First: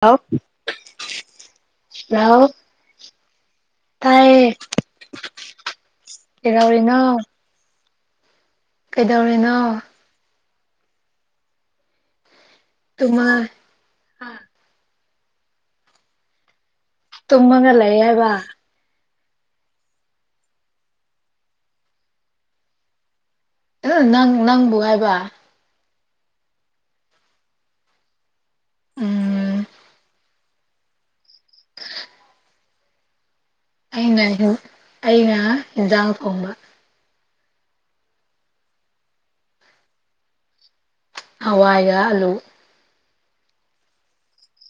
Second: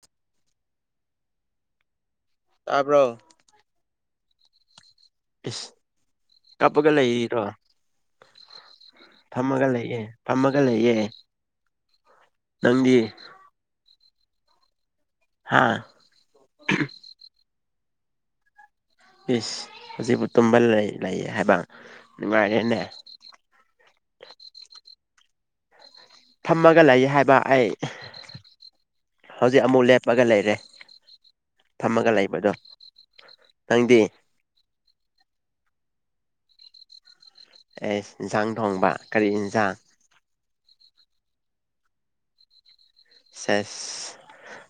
Hello hello ꯇꯥꯕ꯭ꯔꯣ ꯇꯥꯏꯌꯦꯦ ꯏꯁ ꯀꯞꯄꯒ ꯂꯩꯔꯤꯔꯣ ꯀꯩꯗꯧꯔꯤꯅꯣ ꯐꯝꯃꯒ ꯂꯩꯌꯦ ꯐꯝꯃꯒ ꯂꯩꯌꯦ ꯅꯪꯗꯤ ꯇꯨꯝꯃ ꯍꯥꯥ ꯇꯨꯝꯃꯒ ꯂꯩꯌꯦꯕ ꯏꯁ ꯍꯧꯖꯤꯛꯕꯨ ꯇꯨꯝꯕ ꯂꯩ ꯂꯩꯌꯦ ꯍꯥꯏꯕ ꯅꯨꯡꯉꯥꯏꯔꯦꯅꯦ ꯅꯪ ꯅꯪꯕꯨ ꯍꯥꯏꯕ ꯐꯝꯃꯒ ꯂꯩ ꯍꯥꯏꯕ ꯑꯩ ꯎꯝ ꯍꯧꯖꯤꯛ ꯑꯃꯨꯛ ꯂꯦꯞꯄꯒ ꯂꯩꯔꯦ ꯐꯝꯃꯒ ꯂꯩꯕꯗꯨ ꯑꯩꯅꯁꯨ ꯑꯩꯅ ꯏꯟꯖꯥꯡ ꯊꯣꯡꯕ ꯑꯦꯁ ꯏꯟꯖꯥꯡ ꯊꯣꯡꯕ ꯀꯔꯤ ꯏꯟꯖꯥꯡ ꯍꯋꯥꯏꯒ ꯑꯂꯨ ꯁꯦꯁ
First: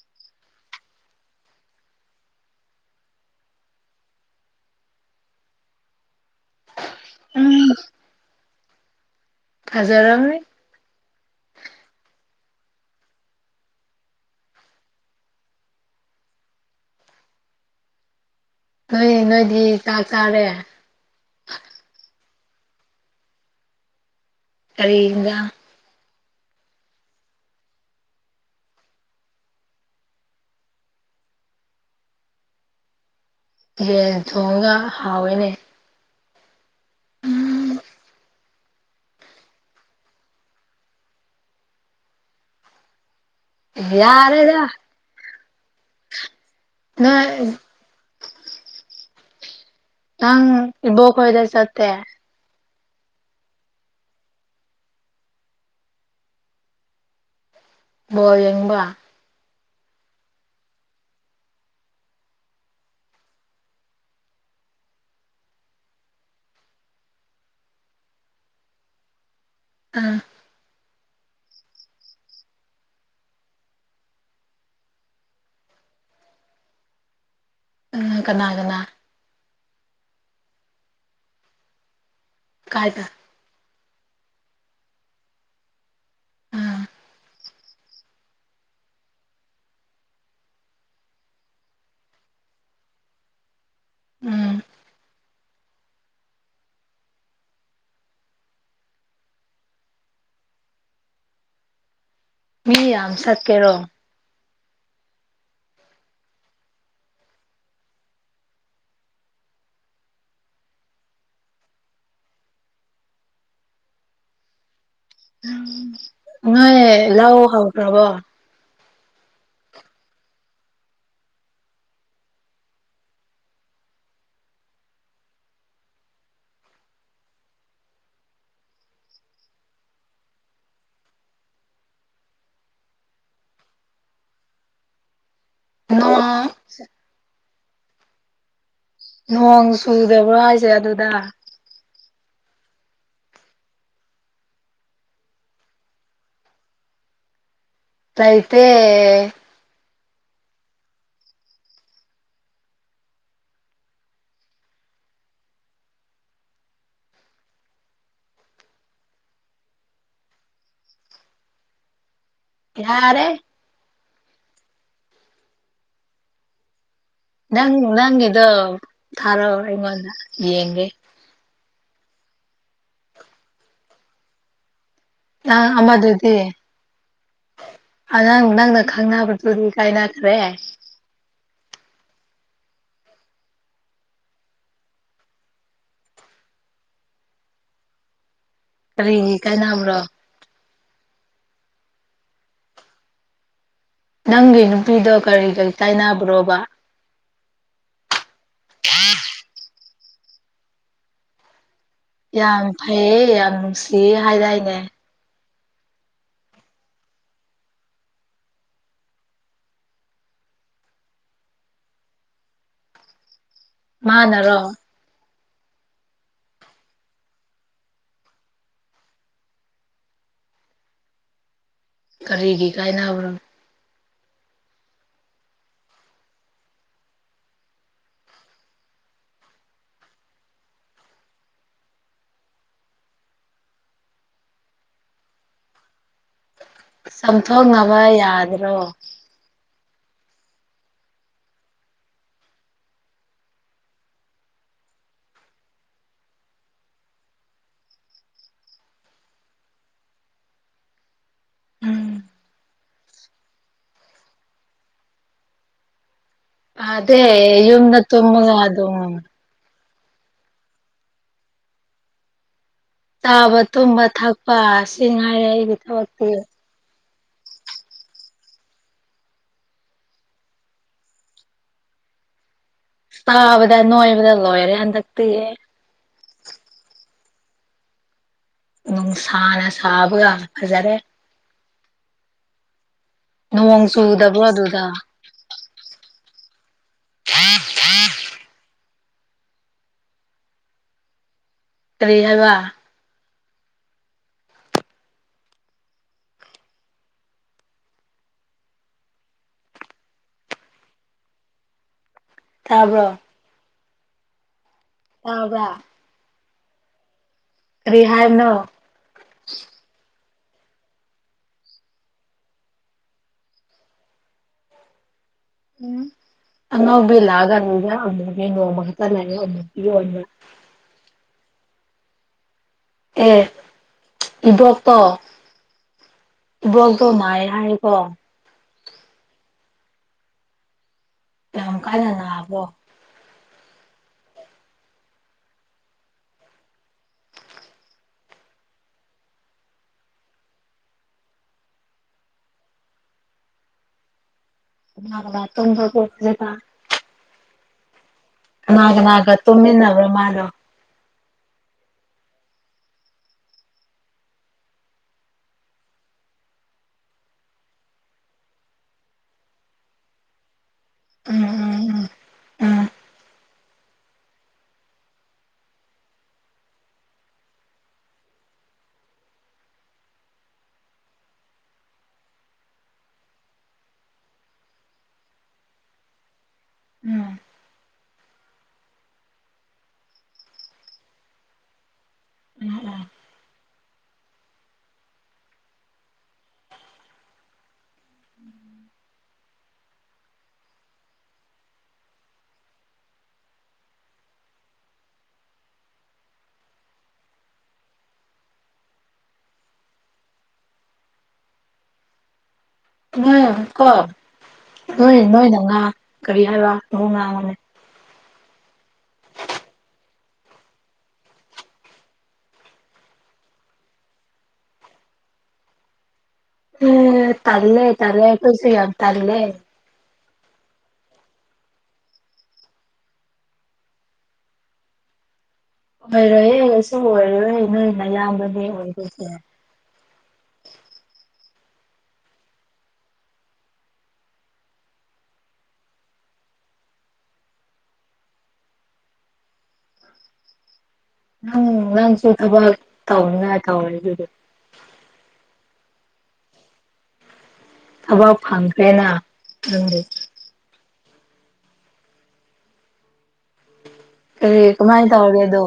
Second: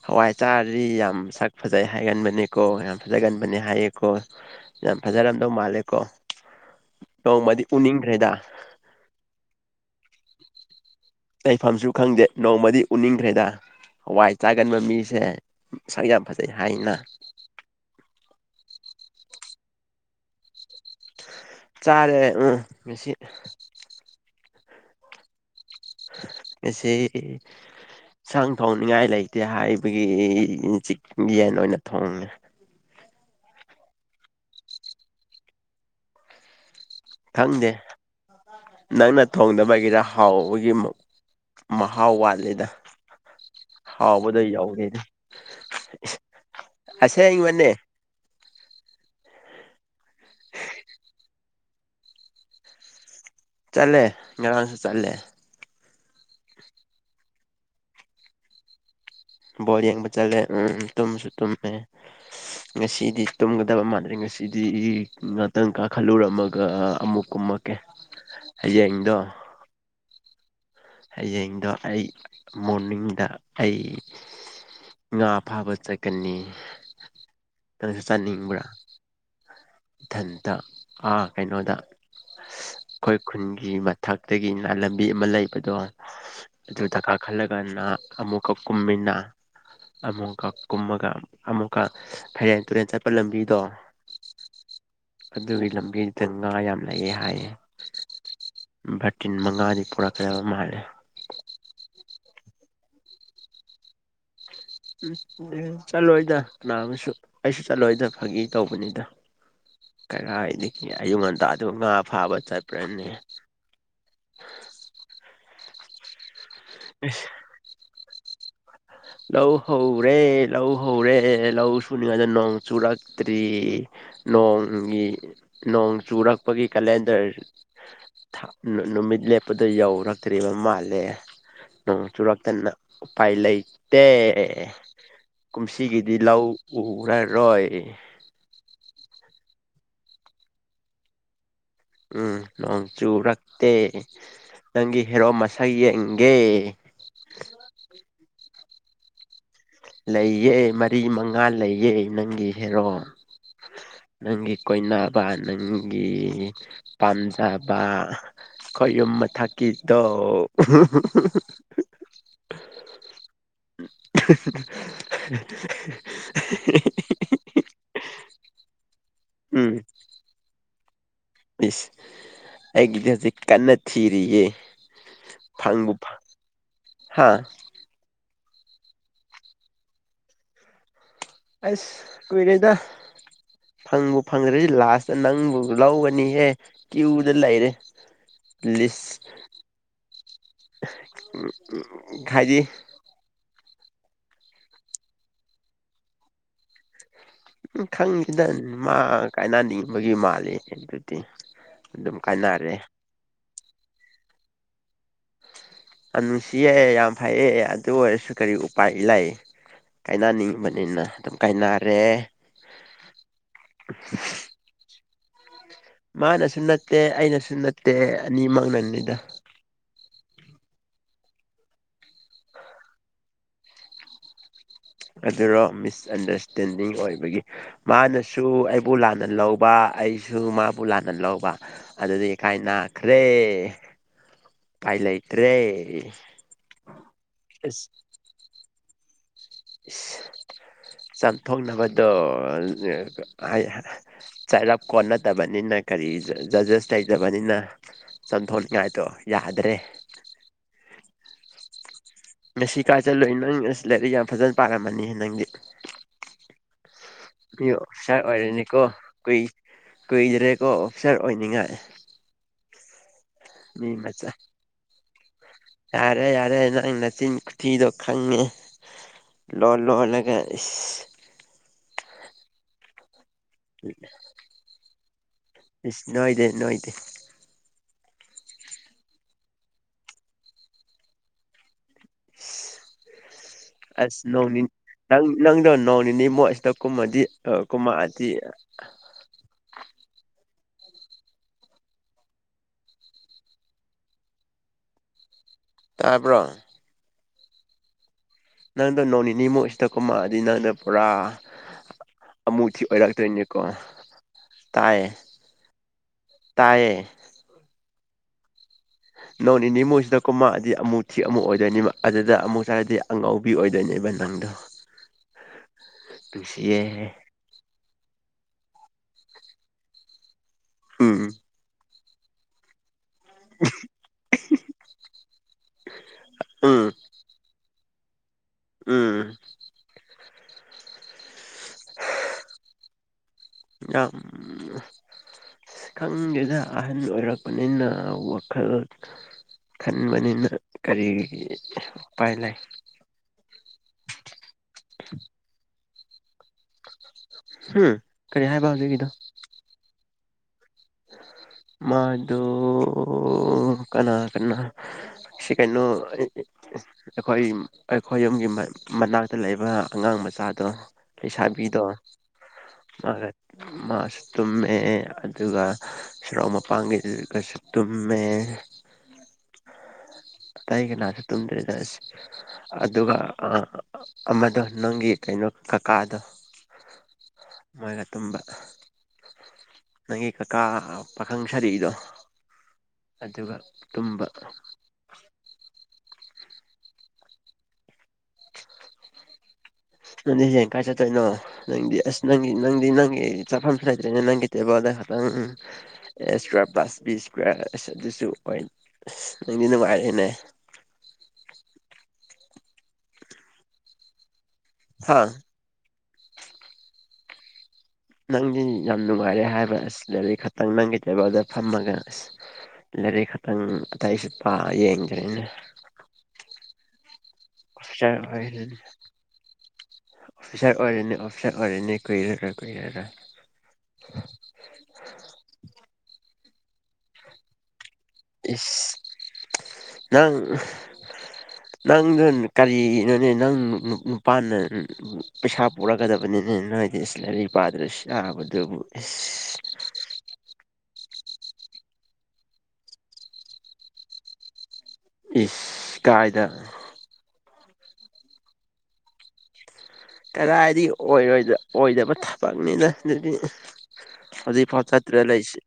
ꯍꯋꯥꯏ ꯆꯥꯔꯗꯤ ꯌꯥꯝ ꯁꯛ ꯐꯖꯩ ꯍꯥꯏꯒꯟꯕꯅꯦꯀꯣ ꯌꯥꯝ ꯐꯖꯒꯟꯕꯅꯤ ꯍꯥꯏꯌꯦꯀꯣ ꯌꯥꯝ ꯐꯥꯖꯔꯝꯗꯧ ꯃꯥꯜꯂꯦꯀꯣ ꯎꯝ ꯅꯣꯡꯃꯗꯤ ꯎꯅꯤꯡꯈ꯭ꯔꯦꯗ ꯐꯥꯖꯔꯔꯣꯏ ꯂꯩꯐꯝꯁꯨ ꯈꯪꯗꯦ ꯅꯣꯡꯃꯗꯤ ꯎꯅꯤꯡꯈ꯭ꯔꯦꯗ ꯍꯋꯥꯏ ꯆꯥꯒꯟꯕ ꯃꯤꯁꯦ ꯃꯁꯛ ꯌꯥꯝ ꯐꯖꯩ ꯍꯥꯏꯅ ꯍꯣꯏ ꯅꯣꯏꯗꯤ ꯆꯥꯛ ꯆꯥꯔꯦ ꯆꯥꯔꯦ ꯎꯝ ꯉꯁꯤ ꯀꯩ ꯏꯟꯖꯥꯡ ꯉꯁꯤ ꯏꯟꯁꯥꯡ ꯊꯣꯡꯅꯤꯡꯉꯥꯏ ꯂꯩꯇꯦ ꯍꯥꯏꯕꯒꯤ ꯆꯤ ꯌꯦꯟ ꯑꯣꯏꯅ ꯊꯣꯡꯉꯦ ꯌꯦꯟ ꯊꯣꯡꯒ ꯍꯥꯎꯋꯦꯅꯦ ꯈꯪꯗꯦ ꯅꯪꯅ ꯊꯣꯡꯗꯕꯒꯤꯔ ꯍꯥꯎꯕꯒꯤ ꯃꯍꯥꯎ ꯋꯥꯠꯂꯤꯗ ꯍꯥꯎꯕꯗꯣ ꯌꯥꯔꯦꯗ ꯌꯧꯗꯦꯗ ꯏꯁ ꯅꯣꯏ ꯑꯁꯦꯡꯕꯅꯦ ꯅꯪ ꯏꯕꯣꯛ ꯍꯣꯏꯗ ꯆꯠꯇꯦ ꯆꯠꯂꯦ ꯉꯔꯥꯡꯁꯨ ꯆꯠꯂꯦ ꯕꯣꯜ ꯌꯦꯡꯕ ꯕꯣꯜ ꯌꯦꯡꯕ ꯆꯠꯂꯦ ꯎꯝ ꯇꯨꯝꯁꯨ ꯇꯨꯝꯃꯦ ꯉꯁꯤꯗꯤ ꯇꯨꯝꯒꯗꯕ ꯃꯥꯟꯂꯤ ꯉꯁꯤꯗꯤ ꯉꯥꯛꯇꯪ ꯀꯥꯈꯜꯂꯨꯔꯝꯃꯒ ꯑꯃꯨꯛ ꯀꯨꯝꯃꯛ ꯀꯦ ꯍꯥꯌꯦꯡꯗꯣ ꯑꯥ ꯍꯌꯦꯡꯗꯣ ꯑꯩ ꯃꯣꯔꯅꯤꯡꯗ ꯑꯩ ꯉꯥ ꯐꯥꯕ ꯆꯠꯀꯅꯤ ꯅꯪꯁꯨ ꯀꯅꯥ ꯆꯠꯅꯤꯡꯕ꯭ꯔꯥ ꯀꯅꯥ ꯏꯊꯟꯇꯥ ꯑꯥ ꯀꯩꯅꯣꯗ ꯀꯥꯏꯗ ꯑꯩꯈꯣꯏ ꯈꯨꯟꯒꯤ ꯃꯊꯛꯇꯒꯤꯅꯥ ꯂꯝꯕꯤ ꯑꯃ ꯂꯩꯕꯗꯣ ꯑ ꯑꯗꯨꯗ ꯀꯥ ꯈꯜꯂ ꯀꯅ ꯑꯃꯨꯛ ꯀꯥ ꯀꯨꯝꯃꯤꯟꯅ ꯑꯃꯨꯛꯀ ꯀꯨꯝꯃꯒ ꯑꯃꯨꯛꯀ ꯐꯩꯔꯦꯟ ꯇꯨꯔꯦꯟ ꯆꯠꯄ ꯂꯝꯕꯤꯗꯣ ꯎꯝ ꯑꯗꯨꯒꯤ ꯂꯝꯕꯤꯗ ꯉꯥ ꯌꯥꯝ ꯂꯩꯑꯦ ꯍꯥꯏꯌꯦ ꯚꯔꯇꯤꯟ ꯃꯉꯥꯅꯤ ꯄꯨꯔꯛꯀꯗꯕ ꯃꯥꯜꯂꯦ ꯃꯤ ꯌꯥꯝ ꯁꯠꯀꯦꯔꯣ ꯎꯝ ꯆꯠꯂꯣꯏꯗ ꯀꯅꯥ ꯑꯃꯁꯨ ꯑꯩꯁꯨ ꯆꯠꯂꯣꯏꯗ ꯐꯥꯒꯤ ꯇꯧꯕꯅꯤꯗ ꯀꯔꯥꯏꯗꯩ ꯑꯌꯨꯛ ꯉꯟꯇꯥꯗꯨ ꯉꯥ ꯐꯥꯕ ꯆꯠꯄ꯭ꯔꯅꯦ ꯅꯣꯏ ꯂꯧ ꯍꯥꯎꯈ꯭ꯔꯕꯣ ꯂꯧ ꯍꯧꯔꯦ ꯂꯧ ꯍꯧꯔꯦ ꯂꯧ ꯁꯨꯅꯤꯉꯥꯏꯗ ꯅꯣꯡ ꯆꯨꯔꯛꯇ꯭ꯔꯤ ꯅꯣꯡꯒꯤ ꯅꯣꯡ ꯆꯨꯔꯛꯄꯒꯤ ꯀꯦꯂꯦꯟꯗꯔ ꯅꯨꯃꯤꯠ ꯂꯦꯞꯄꯗ ꯌꯧꯔꯛꯇ꯭ꯔꯤꯕ ꯃꯥꯜꯂꯦ ꯅꯣꯡ ꯆꯨꯔꯛ ꯇꯅ ꯎꯄꯥꯏ ꯂꯩ ꯇꯦ ꯀꯨꯝꯁꯤꯒꯤꯗꯤ ꯂꯧ ꯅꯣꯡ ꯎꯔꯔꯣꯏ ꯅꯣꯡ ꯆꯨꯗꯕ꯭ꯔꯣ ꯍꯥꯏꯁꯦ ꯑꯗꯨꯗ ꯎꯝ ꯅꯣꯡ ꯆꯨꯔꯛꯇꯦ ꯅꯪꯒꯤ ꯍꯦꯔꯣ ꯃꯁꯛ ꯌꯦꯡꯒꯦ ꯂꯩꯇꯦ ꯂꯩꯌꯦ ꯃꯔꯤ ꯃꯉꯥ ꯂꯩꯌꯦ ꯅꯪꯒꯤ ꯍꯦꯔꯣ ꯅꯪꯒꯤ ꯀꯣꯏꯅꯕ ꯅꯪꯒꯤ ꯄꯥꯝꯖꯕ ꯑꯩꯈꯣꯏ ꯌꯨꯝ ꯃꯊꯛꯀꯤꯗꯣ ꯌꯥꯔꯦ [unintelligible] ꯅꯪ ꯅꯪꯒꯤꯗꯣ ꯊꯥꯔꯛꯑꯣ ꯎꯝ ꯑꯩꯉꯣꯟꯗ ꯌꯦꯡꯒꯦ ꯏꯁ ꯑꯩꯒꯤꯗꯤ ꯍꯧꯖꯤꯛ ꯀꯟꯅ ꯊꯤꯔꯤꯌꯦ ꯅꯥ ꯐꯪꯕꯨ ꯐꯪ ꯑꯃꯗꯨꯗꯤ ꯍꯥ ꯑꯂꯪ ꯅꯪꯅ ꯈꯪꯅꯕꯗꯨꯗꯤ ꯀꯥꯏꯅꯈ꯭ꯔꯦ ꯑꯏꯁ ꯀꯨꯏꯔꯦꯗ ꯐꯪꯕꯨ ꯐꯪꯗ꯭ꯔꯁꯤ ꯂꯥꯁꯇ ꯅꯪꯕꯨ ꯂꯧꯒꯅꯤꯍꯦ ꯀꯤꯌꯨꯗꯥ ꯂꯩꯔꯦ ꯂꯤꯁ ꯀꯔꯤꯒꯤ ꯀꯥꯏꯅꯕ꯭ꯔꯣ [unintelligible] ꯍꯥꯏꯗꯤ ꯅꯪꯒꯤ ꯅꯨꯄꯤꯗꯣ ꯀꯔꯤ ꯀꯔꯤ ꯀꯥꯏꯅꯕ꯭ꯔꯣꯕ ꯎ ꯈꯪꯅꯤꯗ ꯃꯥ ꯀꯥꯏꯅꯅꯤꯡꯕꯒꯤ ꯃꯥꯂꯤ ꯑꯗꯨꯗꯤ ꯑꯗꯨꯝ ꯌꯥꯝ ꯀꯥꯏꯅꯔꯦ ꯐꯩꯌꯦ ꯌꯥꯝ ꯅꯨꯡꯁꯤꯌꯦ ꯍꯥꯏꯗꯥꯏꯅꯦ ꯑꯥꯅꯨꯡꯁꯤꯌꯦ ꯌꯥꯝ ꯐꯩꯌꯦ ꯑꯗꯨ ꯑꯣꯏꯔꯁꯨ ꯀꯔꯤ ꯎꯄꯥꯏ ꯂꯩ ꯀꯥꯏꯅꯅꯤꯡꯕꯅꯤꯅ ꯑꯗꯨꯝ ꯀꯥꯏꯅꯔꯦ ꯃꯥꯅꯔꯣ ꯃꯥꯅꯁꯨ ꯅꯠꯇꯦ ꯑꯩꯅꯁꯨ ꯅꯠꯇꯦ ꯑꯅꯤꯃꯛꯅꯅꯤꯗ ꯀꯔꯤꯒꯤ ꯀꯥꯏꯅꯕ꯭ꯔꯣ ꯑꯗꯨꯔꯣ ꯃꯤꯁꯑꯟꯗꯔꯁꯇꯦꯟꯗꯤꯡ ꯑꯣꯏꯕꯒꯤ ꯃꯥꯅꯁꯨ ꯑꯩꯕꯨ ꯂꯥꯟꯅ ꯂꯧꯕ ꯑꯩꯁꯨ ꯃꯥꯕꯨ ꯂꯥꯟꯅ ꯂꯧꯕ ꯑꯗꯨꯗꯤ ꯀꯥꯏ ꯅꯥꯈ꯭ꯔꯦ ꯎꯄꯥꯏ ꯂꯩꯇ꯭ꯔꯦ ꯆꯝꯊꯣꯛꯅꯕ ꯌꯥꯗ꯭ꯔꯣ ꯆꯝꯊꯣꯛꯅꯕꯗꯣ ꯍꯥꯏ ꯆꯔꯞ ꯀꯣꯠ ꯅꯠꯇꯕꯅꯤꯅ ꯀꯔꯤ ꯖꯖꯦꯁ ꯂꯩꯇꯕꯅꯤꯅ ꯆꯟꯊꯣꯛꯂꯤꯉꯥꯏꯗꯣ ꯌꯥꯗ꯭ꯔꯦ ꯎꯝ ꯉꯁꯤ ꯀꯥꯏ ꯆꯠꯂꯨꯏ ꯅꯪ ꯑꯁ ꯂꯥꯏꯔꯤꯛ ꯌꯥꯝ ꯐꯖꯅ ꯄꯥꯔꯝꯃꯅꯤ ꯅꯪꯗꯤ ꯄꯥꯗꯦ ꯃꯤ ꯌꯨꯝꯗ ꯑꯣꯐꯤꯁꯥꯔ ꯇꯨꯝꯃꯒ ꯑꯣꯏꯔꯅꯤꯀꯣ ꯑꯗꯨꯝ ꯀꯨꯏ ꯀꯨꯏꯗ꯭ꯔꯦꯀꯣ ꯑꯣꯐꯤꯁꯥꯔ ꯑꯣꯏꯅꯤꯡꯉꯥꯏ ꯆꯥꯕ ꯃꯤ ꯇꯨꯝꯕ ꯃꯆꯥ ꯊꯛꯄ ꯁꯤ ꯉꯥꯏꯔꯦ ꯑꯩꯒꯤ ꯊꯕꯛꯇꯤ ꯌꯥꯔꯦ- ꯌꯥꯔꯦ ꯅꯪ ꯅꯆꯤꯟ ꯊꯤꯗꯣ ꯈꯪꯉꯦ ꯂꯣ ꯂꯣꯜꯂꯒ ꯏꯁ ꯇꯥꯕꯗ ꯅꯣꯏꯕꯗ ꯂꯣꯏꯔꯦ ꯍꯟꯗꯛꯇꯤ ꯅꯣꯏꯗꯦ - ꯅꯣꯏꯗꯦ ꯅꯨꯡꯁꯥꯅ ꯁꯥꯕꯒ ꯐꯖꯔꯦ ꯅꯣꯡ ꯑꯁ ꯆꯨꯗꯕ꯭ꯔꯣ ꯅꯣꯡꯅꯤꯅꯤ ꯑꯗꯨꯗ ꯇꯪ ꯅꯪꯗꯣ ꯅꯣꯡ ꯅꯤꯅꯤ ꯃꯣꯏ ꯑꯁꯤꯗ ꯀꯨꯝꯃꯗꯤ ꯀꯨꯝꯃꯛꯑꯗꯤ ꯀꯔꯤ ꯍꯥꯏꯕ ꯇꯥꯕ꯭ꯔꯣ ꯅꯪꯗꯣ ꯅꯣꯡ ꯅꯤꯅꯤꯃꯨꯛꯁꯤꯗ ꯀꯨꯃꯛꯑꯗꯤ ꯅꯪꯗꯣ ꯄꯨꯔꯥ ꯑꯃꯨꯊꯤ ꯇꯥꯕ꯭ꯔꯣ ꯑꯣꯏꯔꯛꯇꯣꯏꯅꯦ ꯀꯣ ꯇꯥꯌꯦ ꯇꯥꯕ꯭ꯔ ꯇꯥꯏꯌꯦ ꯀꯔꯤꯍꯥꯏꯕꯅꯣ ꯅꯣꯡ ꯅꯤꯅꯤ ꯃꯨꯛꯁꯤꯗ ꯀꯨꯝꯃꯛꯑꯗꯤ ꯑꯃꯨꯛ ꯊꯤꯛ ꯑꯃꯨꯛ ꯑꯣꯏꯗꯣꯏꯅꯤ ꯑꯗꯨꯗ ꯑꯃꯨꯛ ꯍꯥꯏꯔꯗꯤ ꯑꯉꯧꯕ ꯅꯨꯄꯤ ꯑꯣꯏꯗꯣꯏꯅꯦꯕ ꯅꯪꯗꯣ [inaudible] ꯎꯝ ꯅꯨꯡꯁꯤꯌꯦ ꯑꯉꯧꯕꯤ ꯂꯥꯛꯑꯒꯅꯤꯒ ꯑꯃꯨꯕꯤ ꯅꯣꯡꯃ ꯈꯛꯇ ꯂꯩꯑꯦ ꯑꯃꯨꯛꯀꯤ ꯌꯣꯟꯕ ꯎꯝ ꯑꯦ ꯏꯕꯣꯛꯇꯣ- ꯎꯝ ꯏꯕꯣꯛꯇꯣ ꯅꯥꯏ ꯍꯥꯏ ꯑꯣ ꯎꯝ ꯌꯥꯝ ꯀꯥꯟꯅꯅꯥꯕꯣ ꯌꯥꯝ ꯈꯪꯗꯦꯗ ꯑꯍꯟ ꯑꯣꯏꯔꯛꯄꯅꯤꯅ ꯋꯥꯈꯜ ꯈꯟꯕꯅꯤꯅ ꯀꯔꯤ ꯎꯄꯥꯏ ꯂꯩ ꯀꯅꯥ ꯀꯅꯥ ꯇꯣꯟꯕꯕꯨꯁꯂ [unintelligible] ꯇ ꯍꯨꯝ ꯀꯔꯤ ꯍꯥꯏꯕ ꯀꯅꯥ ꯍꯧꯖꯤꯛꯀꯤꯗꯣ ꯀꯅꯥꯒ ꯇꯨꯝꯃꯤꯟꯅꯕ꯭ꯔꯣ ꯃꯥꯗꯣ ꯃꯥꯗꯣ ꯀꯅꯥ- ꯀꯅꯥ ꯁꯦ ꯀꯩꯅꯣ ꯑꯩꯈꯣꯏ- ꯑꯩꯈꯣꯏ ꯌꯨꯝꯒꯤ ꯃꯅꯥꯛꯇ ꯂꯩꯕ ꯑꯉꯥꯡ ꯃꯆꯥꯗꯣ ꯎꯝ ꯂꯩꯁꯥꯕꯤꯗꯣ ꯎꯝ ꯎꯝ ꯃꯥꯒ ꯃꯥꯁꯨ ꯇꯨꯝꯃꯦ ꯑꯗꯨꯒ ꯁꯣꯔꯣꯛ ꯃꯄꯥꯡꯒꯤꯗꯨꯒꯁꯨ ꯇꯨꯝꯃꯦ ꯑꯇꯩ ꯀꯅꯥꯁꯨ ꯇꯨꯝꯗꯦꯗ ꯑꯁ ꯑꯗꯨꯒ ꯑꯃꯗꯣ ꯅꯪꯒꯤ ꯀꯩꯅꯣ ꯀꯀꯥꯗꯣ ꯎꯝ ꯃꯣꯏꯅ ꯇꯨꯝꯕ ꯅꯪꯒꯤ ꯀꯀꯥ ꯄꯥꯈꯪ ꯁꯔꯤꯗꯣ ꯎꯝ ꯑꯗꯨꯒ ꯇꯨꯝꯕ ꯅꯪꯗꯤ ꯉꯁꯥꯏ ꯀꯥꯏ ꯆꯠꯇꯣꯏꯅꯣ ꯅꯪꯗꯤ ꯑꯁ ꯅꯪꯒꯤ ꯅꯪꯗꯤ ꯅꯪꯒꯤ ꯆꯐꯝꯁꯨ ꯂꯩꯗ꯭ꯔꯦꯅꯦ ꯅꯪꯒꯤ ꯇꯦꯕꯜꯗ ꯈꯇꯪ ꯎꯝ ꯑꯦ ꯏꯁꯀ꯭ꯋꯥꯔ ꯄ꯭ꯂꯥꯁ ꯕꯤ ꯏꯁꯀ꯭ꯋꯥꯔ ꯑꯁ ꯑꯗꯨꯁꯨ ꯑꯣꯏ ꯑꯁ ꯅꯪꯗꯤ ꯅꯨꯉꯥꯏꯔꯦꯅꯦ ꯑꯃꯥ ꯀꯣ ꯍꯥ ꯅꯣꯏ ꯅꯣꯏꯅ ꯉꯥ ꯀꯔꯤ ꯍꯥꯏꯕꯔ ꯉꯥꯉ‌ꯣ ꯉꯥ [unintelligible] ꯅꯪꯗꯤ ꯌꯥꯝ ꯅꯨꯉꯥꯏꯔꯦ ꯍꯥꯏꯕ ꯑꯁ ꯂꯥꯏꯔꯤꯛ ꯈꯇꯪ ꯅꯪꯒꯤ ꯇ‌ꯦꯕꯜꯗ ꯐꯝꯃꯒ ꯑꯁ ꯂꯥꯏꯔꯤꯛ ꯈꯇꯪ ꯑꯇꯩ ꯁꯠꯄ ꯌꯦꯡꯗꯔ‌ꯦꯅꯦ ꯎꯝ ꯇꯜꯂꯦ ꯇꯜꯂ‌ꯦ ꯑꯩꯈ‌ꯣꯏꯁ‌ꯦ ꯌꯥꯝ ꯇꯜꯂꯦ ꯑꯣꯐꯤꯁꯔ ꯑꯣꯏꯔꯅꯦ ꯑꯣꯐꯤꯁꯔ ꯑꯣꯏꯔꯅꯦ ꯀꯨꯏꯔꯔ‌ꯣꯏ ꯀꯨꯏꯔꯔ‌ꯣꯏ ꯑꯣꯏꯔ‌ꯣꯏ ꯌ‌ꯦ ꯀꯩꯁꯨ ꯑꯣꯏꯔꯔꯣꯏ ꯅꯣꯏ ꯅꯌꯥꯝꯕꯅꯦ ꯏꯁ ꯑꯣꯏꯗ‌ꯣꯏꯁ‌ꯦ ꯅꯪ ꯅꯪꯗ ꯀꯔꯤꯅꯣꯅꯦ ꯅꯪ ꯅꯨ ꯅꯨ ꯅꯨꯄꯥꯅ ꯄꯩꯁꯥ ꯄꯨꯔꯛ ꯀꯗꯕꯅꯤꯅ‌ꯦ ꯅꯣꯏꯗꯤ ꯏꯁ ꯂꯥꯏꯔꯤꯛ ꯄꯥꯗ꯭ꯔꯁꯨ ꯌꯥꯥꯕꯗꯨꯕꯨ ꯑꯁ ꯅꯪ ꯅꯪꯁꯨ ꯊꯕꯛ ꯇꯧꯅꯤꯡꯉꯥꯏ [unintelligible] ꯏꯁ ꯀꯥꯏꯗ ꯊꯕꯛ ꯐꯪꯈ꯭ꯔꯦꯅ ꯅꯪꯗꯤ ꯀꯔꯥꯏꯗꯩ ꯑꯣꯏꯔ‌ꯣꯏꯗ ꯑ‌ꯣꯏꯗꯕ ꯊꯕꯛꯅꯤꯗ ꯗꯨꯗꯤ ꯀꯔꯤ ꯍꯖꯤꯛꯐꯥꯎ ꯀꯃꯥꯏꯅ ꯆꯠꯇ꯭ꯔ ꯇꯧꯔꯒꯦ ꯂꯩꯁꯤ ꯑꯗꯣ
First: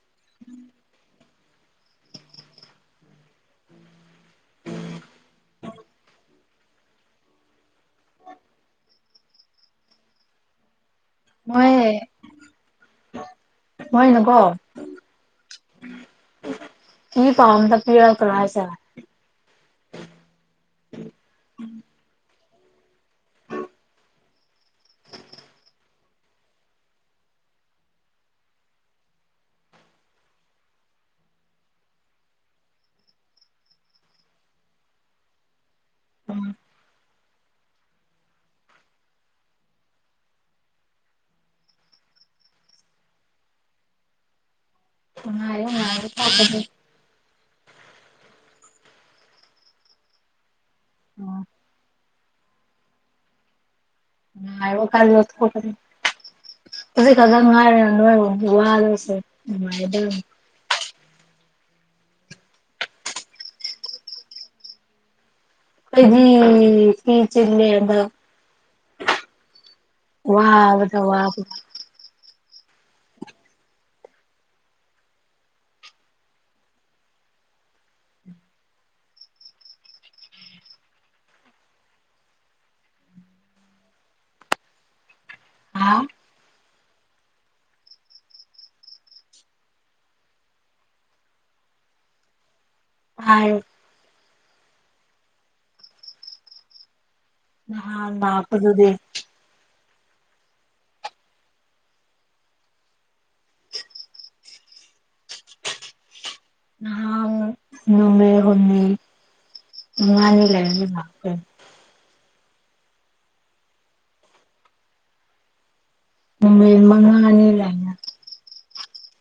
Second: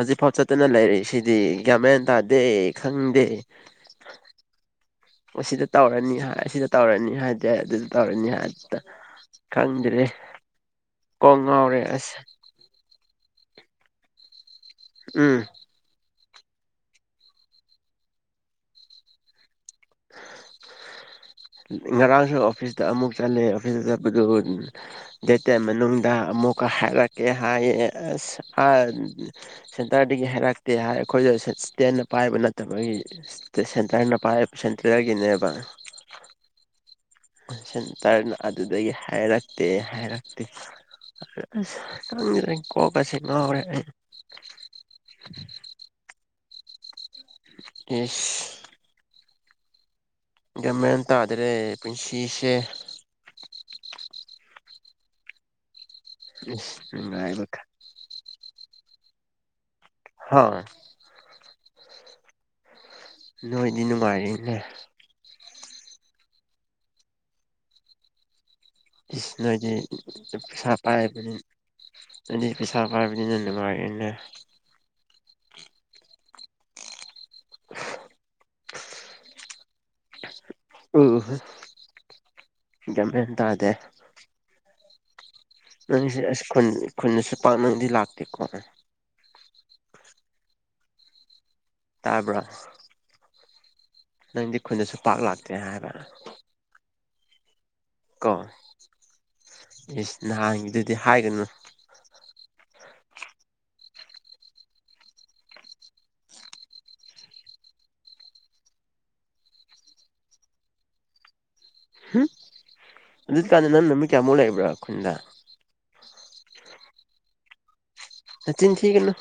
ꯍꯖꯤꯛ ꯐꯥꯎ ꯆꯠꯇꯅ ꯂꯩꯔꯤꯁꯤꯗꯤ ꯒꯥꯟ ꯃꯦꯟ ꯇꯥꯗꯦ ꯈꯪꯗꯦ ꯑꯣ ꯁꯤꯗ ꯇꯧꯔꯅꯤ ꯍꯥꯏ ꯑꯁꯤꯗ ꯇꯧꯔꯅꯤ ꯍꯥꯏꯗ‌ꯦ ꯑꯗꯨꯗ ꯇꯧꯔꯅꯤ ꯍꯥꯏ ꯗꯥ ꯈꯪꯗ꯭‌ꯔ‌ꯦ ꯃꯣꯏ ꯃꫭꯏꯅꯒ‌ꯣ ꯎꯝ ꯏꯄꯥꯎ ꯑꯝꯇ ꯄꯤꯔꯛꯇ꯭ꯔꯥ ꯍꯥꯏꯁꯦ [inaudible] ꯉꯔꯥꯡꯁꯨ ꯑꯣꯐꯤꯁꯇ ꯑꯃꯨꯛ ꯆꯠꯂꯦ ꯑꯣꯐꯤꯁ ꯆꯠꯄꯗꯨ ꯗꯦꯠ ꯇ‌ꯦꯟ ꯃꯅꯨꯡꯗ ꯑꯃꯨꯛꯀ ꯍꯥꯏꯔꯛꯀꯦ ꯍꯥꯏꯌꯦ ꯑꯁ ꯍꯥꯏ ꯑꯗꯨꯗꯤ ꯁꯦꯟꯇꯔꯗꯒꯤ ꯍꯥꯏꯔꯛꯇꯦ ꯍꯥꯏ ꯑꯈꯣꯏꯒ ꯁꯠꯁꯇꯦꯟꯅ ꯄꯥꯏꯕ ꯅꯠꯇꯕꯒꯤ ꯁꯦꯟꯇꯔꯅ ꯄꯥꯏꯞ ꯁꯦꯟꯇꯔꯒꯤꯅꯦꯕ ꯎꯝ ꯁꯦꯟꯇꯔꯅ ꯑꯗꯨꯗꯒꯤ ꯍꯥꯏꯔꯛꯇꯦ ꯍꯥꯏꯔꯛꯇꯦ ꯑꯁ ꯈꯪꯗ‌ꯔ‌ꯦ ꯀꯣꯛ ꯀꯥꯁꯦ ꯉꯥꯎꯔꯦ ꯑꯩ ꯑ‌ꯣ ꯉꯥꯏꯌ‌ꯣ ꯉꯥꯏꯌ‌ꯣ ꯇꯥꯛꯄꯖ‌ꯦ ꯏꯁ ꯒ꯭ꯌꯥꯃꯦꯟ ꯎꯝ ꯇꯥꯗ꯭ꯔꯦ ꯄꯨꯟꯁꯤꯁꯦ ꯉꯥꯏꯔꫭ ꯀꯥꯟꯗ ꯊ‌ꯣꯛꯄꯅꯤ ꯏꯁ ꯑꯁꯤ ꯅꯨꯡꯉꯥꯏꯕ ꯈꯛꯇꯪ ꯉꯥꯏꯔꯦ ꯅꯣꯏꯔꯣꯝꯒꯤ ꯋꯥꯖ‌‌ꯦ ꯁ‌ꯦ ꯅꯨꯉꯥꯏꯔꯗꯧꯅꯤ [unintelligible] ꯅꯣꯏꯗꯤ ꯅꯨꯡꯉꯥꯏꯔꯤꯅꯦ ꯑꯩꯗꯤ ꯀꯤ ꯆ‌ꯦ ꯂ‌ꯦꯝꯕ ꯏꯁ ꯅꯣꯏꯗꯤ ꯄꯩꯁꯥ ꯋꯥꯕꯗ ꯄꯥꯏꯕꯅꯤ ꯋꯥꯕꯗ ꯅ‌ꯣꯏꯗꯤ ꯄꯩꯁꯥ ꯄꯥꯏꯕꯅꯤꯅ ꯅꯨꯡꯉꯥꯏꯔꯦꯅꯦ [inaudible] [unintelligible] ꯒ꯭ꯌꯥꯟꯃꯦꯟ ꯇꯥꯗꯦ꯫ ꯍꯥ ꯅꯪꯁꯦ ꯑꯁ ꯈꯨꯟ-ꯈꯨꯟꯗꯁꯨ ꯄꯥꯛꯅꯗꯤ ꯂꯥꯛꯇꯦꯀꯣ꯫ ꯇꯥꯕ꯭ꯔ꯫ ꯇꯥꯏ꯫ ꯅꯪꯗꯤ ꯈꯨꯟꯗꯁꯨ ꯄꯥꯛ ꯂꯥꯛꯇꯦ ꯍꯥꯏꯕ꯫ ꯅꯍꯥꯟ ꯀꯣ ꯂꯥꯛꯄꯗꯨꯨꯗꯤ꯫ ꯏꯁ ꯅꯍꯥꯟꯒꯤꯗꯨꯗꯤ ꯍꯥꯏꯒꯅꯨ꯫ ꯅꯍꯥꯟ ꯅꯨꯃꯤꯠ ꯍꯨꯝꯅꯤ ꯃꯉꯥꯅꯤ ꯂꯩꯔꯒ [unintelligible] ꯍꯨꯡ ꯑꯗꯨ ꯀꯥꯟꯗ ꯅꯪ ꯅꯨꯃꯤꯠ ꯀꯌꯥꯃꯨꯛ ꯂꯩꯕ꯭ꯔꯥ ꯈꯨꯟꯗ꯫ ꯅꯨꯃꯤꯠ ꯃꯉꯥꯅꯤ ꯂꯩ [unintelligible] ꯅꯆꯤꯟ ꯊꯤꯒꯅꯨ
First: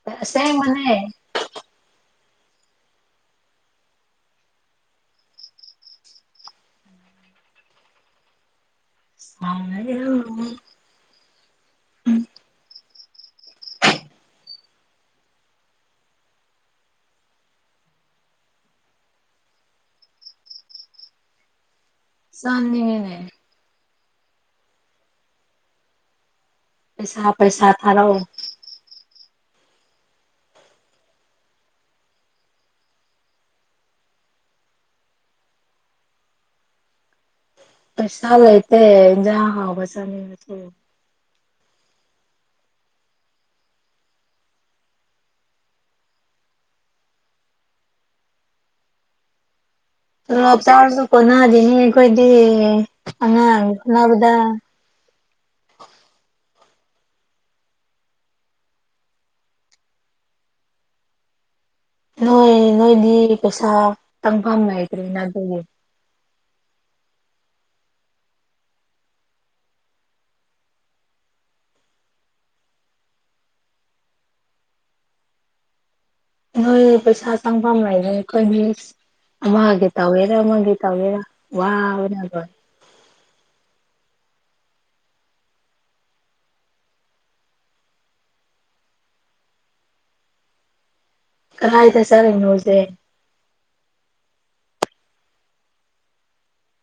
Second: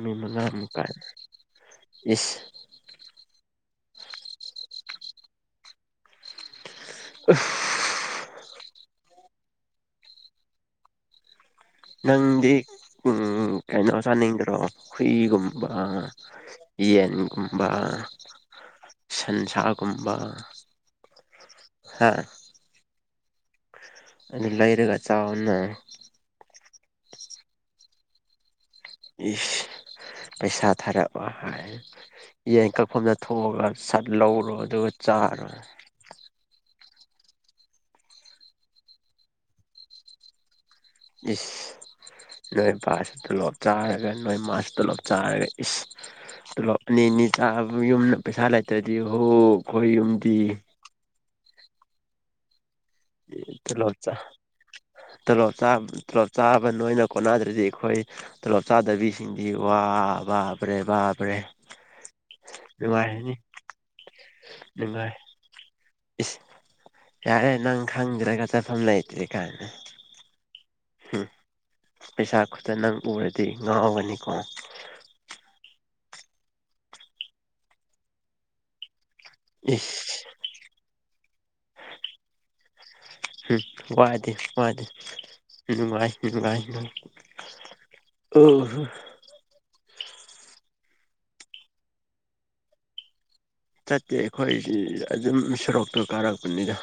ꯅꯨꯃꯤꯠ ꯃꯉꯥꯃꯨꯛ ꯑꯁꯦꯡꯕꯅꯦ ꯀꯥꯏꯅ꯫ ꯏꯁ꯫ [unintelligible] [inaudible] ꯅꯪꯗꯤ ꯎꯪ ꯀꯩꯅꯣ ꯆꯥꯅꯤꯡꯗ꯭ꯔꯣ ꯍꯨꯏꯒꯨꯝꯕ ꯌꯦꯟꯒꯨꯝꯕ ꯁꯟꯁꯥꯒꯨꯝꯕ꯫ ꯍꯥ꯫ ꯆꯥꯅꯤꯡꯉꯤꯅꯦ꯫ ꯑꯗꯨ ꯂꯩꯔꯒ ꯆꯥꯎꯅ꯫ ꯄꯩꯁꯥ ꯄꯩꯁꯥ ꯊꯥꯔꯛꯑꯣ꯫ ꯏꯁ ꯄꯩꯁꯥ ꯊꯥꯔꯛꯑꯣ ꯍꯥꯏ꯫ ꯌꯦꯟ ꯀꯛꯐꯝꯗ ꯊꯣꯛꯑꯒ ꯁꯠ ꯂꯧꯔꯣ ꯑꯗꯨꯒ ꯆꯥꯔꯣ꯫ ꯄꯩꯁꯥ ꯂꯩꯇꯦ ꯏꯟꯖꯥꯡ ꯍꯥꯎꯕ ꯆꯅꯤꯡꯉꯁꯨ꯫ ꯏꯁ꯫ ꯅꯣꯏ ꯕꯥꯁꯨ ꯇꯣꯂꯣꯞ ꯆꯥꯔꯒ ꯅꯣꯏ ꯃꯥꯁꯨ ꯇꯣꯂꯣꯞ ꯆꯥꯔꯒ ꯏꯁ꯫ ꯇꯣꯂꯣꯞ ꯑꯅꯤ ꯑꯅꯤ ꯆꯥꯕ ꯌꯨꯝꯅ ꯄꯩꯁꯥ ꯂꯩꯇ꯭ꯔꯗꯤ ꯍꯣ ꯑꯩꯈꯣꯏ ꯌꯨꯝ ꯇꯣꯂꯣꯞ ꯆꯥꯔꯁꯨ ꯀꯣꯟꯅꯗꯦꯅꯦ ꯑꯩꯈꯣꯏꯗꯤ꯫ ꯑꯦ ꯑꯉꯥꯡ ꯇꯣꯂꯣꯞ ꯆꯥ ꯍꯣꯠꯅꯕꯗ ꯇꯣꯂꯣꯞ ꯆꯥ ꯇꯣꯂꯣꯞ ꯆꯥꯕ ꯅꯣꯏꯅ ꯀꯣꯟꯅꯗ꯭ꯔꯗꯤ ꯑꯩꯈꯣꯏ ꯇꯣꯂꯣꯞ ꯆꯥꯗꯕꯤꯁꯤꯡꯗꯤ ꯋꯥ ꯕꯥꯄ꯭ꯔꯦ ꯕꯥꯄ꯭ꯔꯦ꯫ ꯅꯣꯏ ꯅꯣꯏꯗꯤ ꯄꯩꯁꯥ ꯆꯪꯐꯝ ꯅꯨꯡꯉꯥꯏ ꯂꯩꯇ꯭ꯔꯦꯅ ꯑꯗꯨꯒꯤ꯫ ꯏꯁ ꯌꯥꯔꯦ ꯅꯪ ꯈꯪꯗ꯭ꯔꯒ ꯆꯠꯐꯝ ꯂꯩꯇꯦ ꯀꯥꯏꯅ꯫ ꯍꯨꯡ ꯄꯩꯁꯥ ꯈꯨꯠꯇ ꯅꯪ ꯎꯔꯗꯤ ꯉꯥꯎꯒꯅꯤꯀꯣ꯫ ꯅꯣꯏ ꯄꯩꯁꯥ ꯆꯪꯐꯝ ꯂꯩꯔꯣꯏ ꯑꯩꯈꯣꯏꯗꯤ ꯑꯃꯒꯤ ꯇꯧꯒꯦꯔꯥ ꯏꯁ ꯑꯃꯒꯤ ꯇꯧꯒꯦꯔꯥ ꯋꯥꯕꯅ ꯂꯣꯏ ꯍꯨꯡ ꯋꯥꯗꯦ ꯋꯥꯗꯦ ꯅꯨꯡꯉꯥꯏ ꯅꯨꯡꯉꯥꯏ ꯅꯨꯡ ꯑꯣ ꯍ꯫ ꯀꯔꯥꯏꯗ ꯆꯠꯂꯤꯅꯣ ꯍꯧꯖꯤꯛ꯫ ꯆꯠꯇꯦ ꯑꯩꯈꯣꯏꯁꯤ ꯑꯗꯨꯝ ꯁꯣꯔꯣꯛꯇꯣ ꯀꯥꯔꯛꯄꯅꯤꯗ꯫